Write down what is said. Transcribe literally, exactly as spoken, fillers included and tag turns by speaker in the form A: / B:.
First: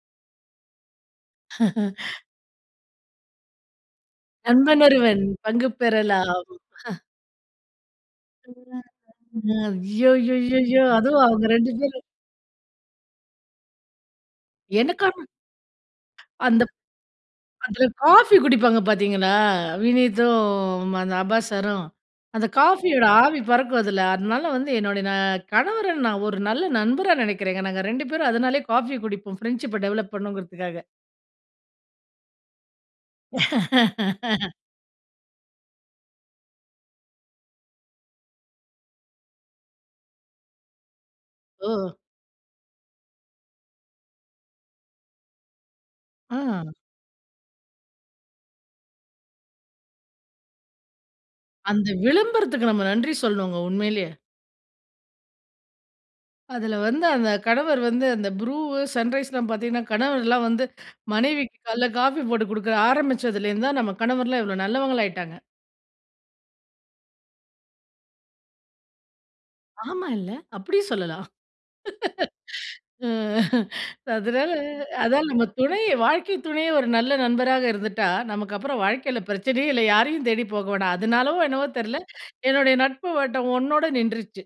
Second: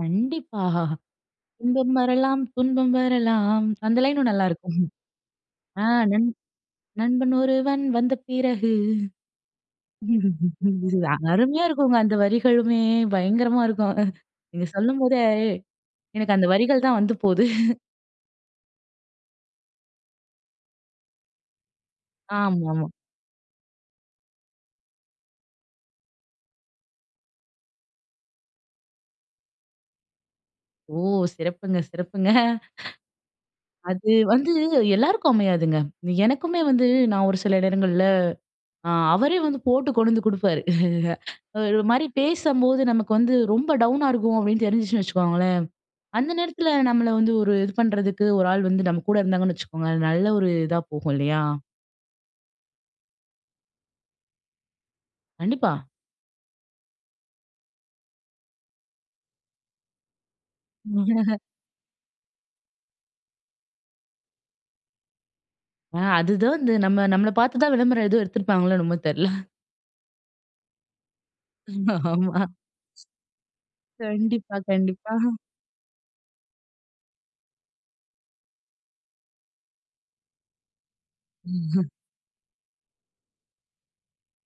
A: கண்டிப்பா, இன்பம் வரலாம் துன்பம் வரலாம். அந்த லைனும் நல்லா இருக்கும்.
B: நண்பன் ஒருவன் பங்கு
A: ஆ, நண்
B: பெறலாம்.
A: நண்பன் ஒருவன் வந்த பிறகு.
B: [unintelligible] ஐயயோ! ஐயயோ! ஐயயோ அதுவும் அவங்க
A: அருமையா
B: ரெண்டு
A: இருக்குங்க
B: பேரும்.
A: அந்த வரிகளுமே, பயங்கரமா இருக்கும். நீங்க
B: எனக்கா?
A: சொல்லும்போதே எனக்கு அந்த
B: அந்தப்
A: வரிகள் தான் வந்து போது.
B: அதுல காபி குடிப்பாங்க பாத்தீங்களா, வினீத்தும் அந்த அப்பாஸ் சாரும், அந்த
A: ஆமா.
B: காபியோட ஆவி பறக்கும் அதுல, அதனால வந்து என்னுடைய நா கணவர நான் ஒரு நல்ல நண்பரா நினைக்கிறேங்க. நாங்க ரெண்டு பேரும் அதனாலயே காபி குடிப்போம் பிரண்ட்ஷிப்ப டெவலப் பண்ணுங்கிறதுக்காக.
A: ஓ! சிறப்புங்க. சிறப்புங்க. அது வந்து எல்லாருக்கும் அமையாதுங்க. எனக்குமே வந்து, நான் ஒரு சில நேரங்கள்ல, அ அவரே வந்து போட்டு கொண்டு வந்து குடுப்பாரு ஒரு
B: ஓ!
A: மாரி பேசும் போது நமக்கு வந்து ரொம்ப டவுனா இருக்கும் அப்டின்னு தெரிஞ்சிருச்சுன்னு வச்சுக்கோங்களேன், அந்த
B: அ.
A: நேரத்துல நம்மள வந்து ஒரு இது பண்றதுக்கு ஒரு ஆள் வந்து நம்ம கூட இருந்தாங்கன்னு வச்சுக்கோங்க, நல்ல ஒரு இதா போகும் இல்லையா?
B: அந்த விளம்பரத்துக்கு நம்ம நன்றி சொல்லணுங்க உண்மையிலேயே.
A: கண்டிப்பா.
B: அதுல வந்து அந்த கணவர் வந்து அந்த புரூ, சன்ரைஸ்லாம் பாத்தீங்கன்னா கணவர்லாம் வந்து, மனைவிக்கு காலைல காபி போட்டு குடுக்க ஆரம்பிச்சதுலருந்து தான் நம்ம கணவர்லாம் இவ்ளோ நல்லவங்களாயிட்டாங்க.
A: ஆ அதுதான் இந்த நம்ம, நம்மள பார்த்து தான் விளம்பரம் இது எடுத்திருப்பாங்களோ என்னமோ தெர்ல.
B: ஆமால்ல அப்டியும் சொல்லலாம்.
A: ஆமா.
B: அ அதனால
A: கண்டிப்பா.
B: அதான்
A: கண்டிப்பா.
B: நம்ம துணை, வாழ்க்கை துணையே ஒரு நல்ல நண்பராக இருந்துட்டா, நமக்கப்புறம் வாழ்க்கைல பரச்சனையே இல்ல, யாரையும் தேடிப் போக வேணாம். அதனாலோ என்னவோ தெர்ல, என்னுடைய நட்பு வட்டம் ஒன்னோட நின்றுச்சு.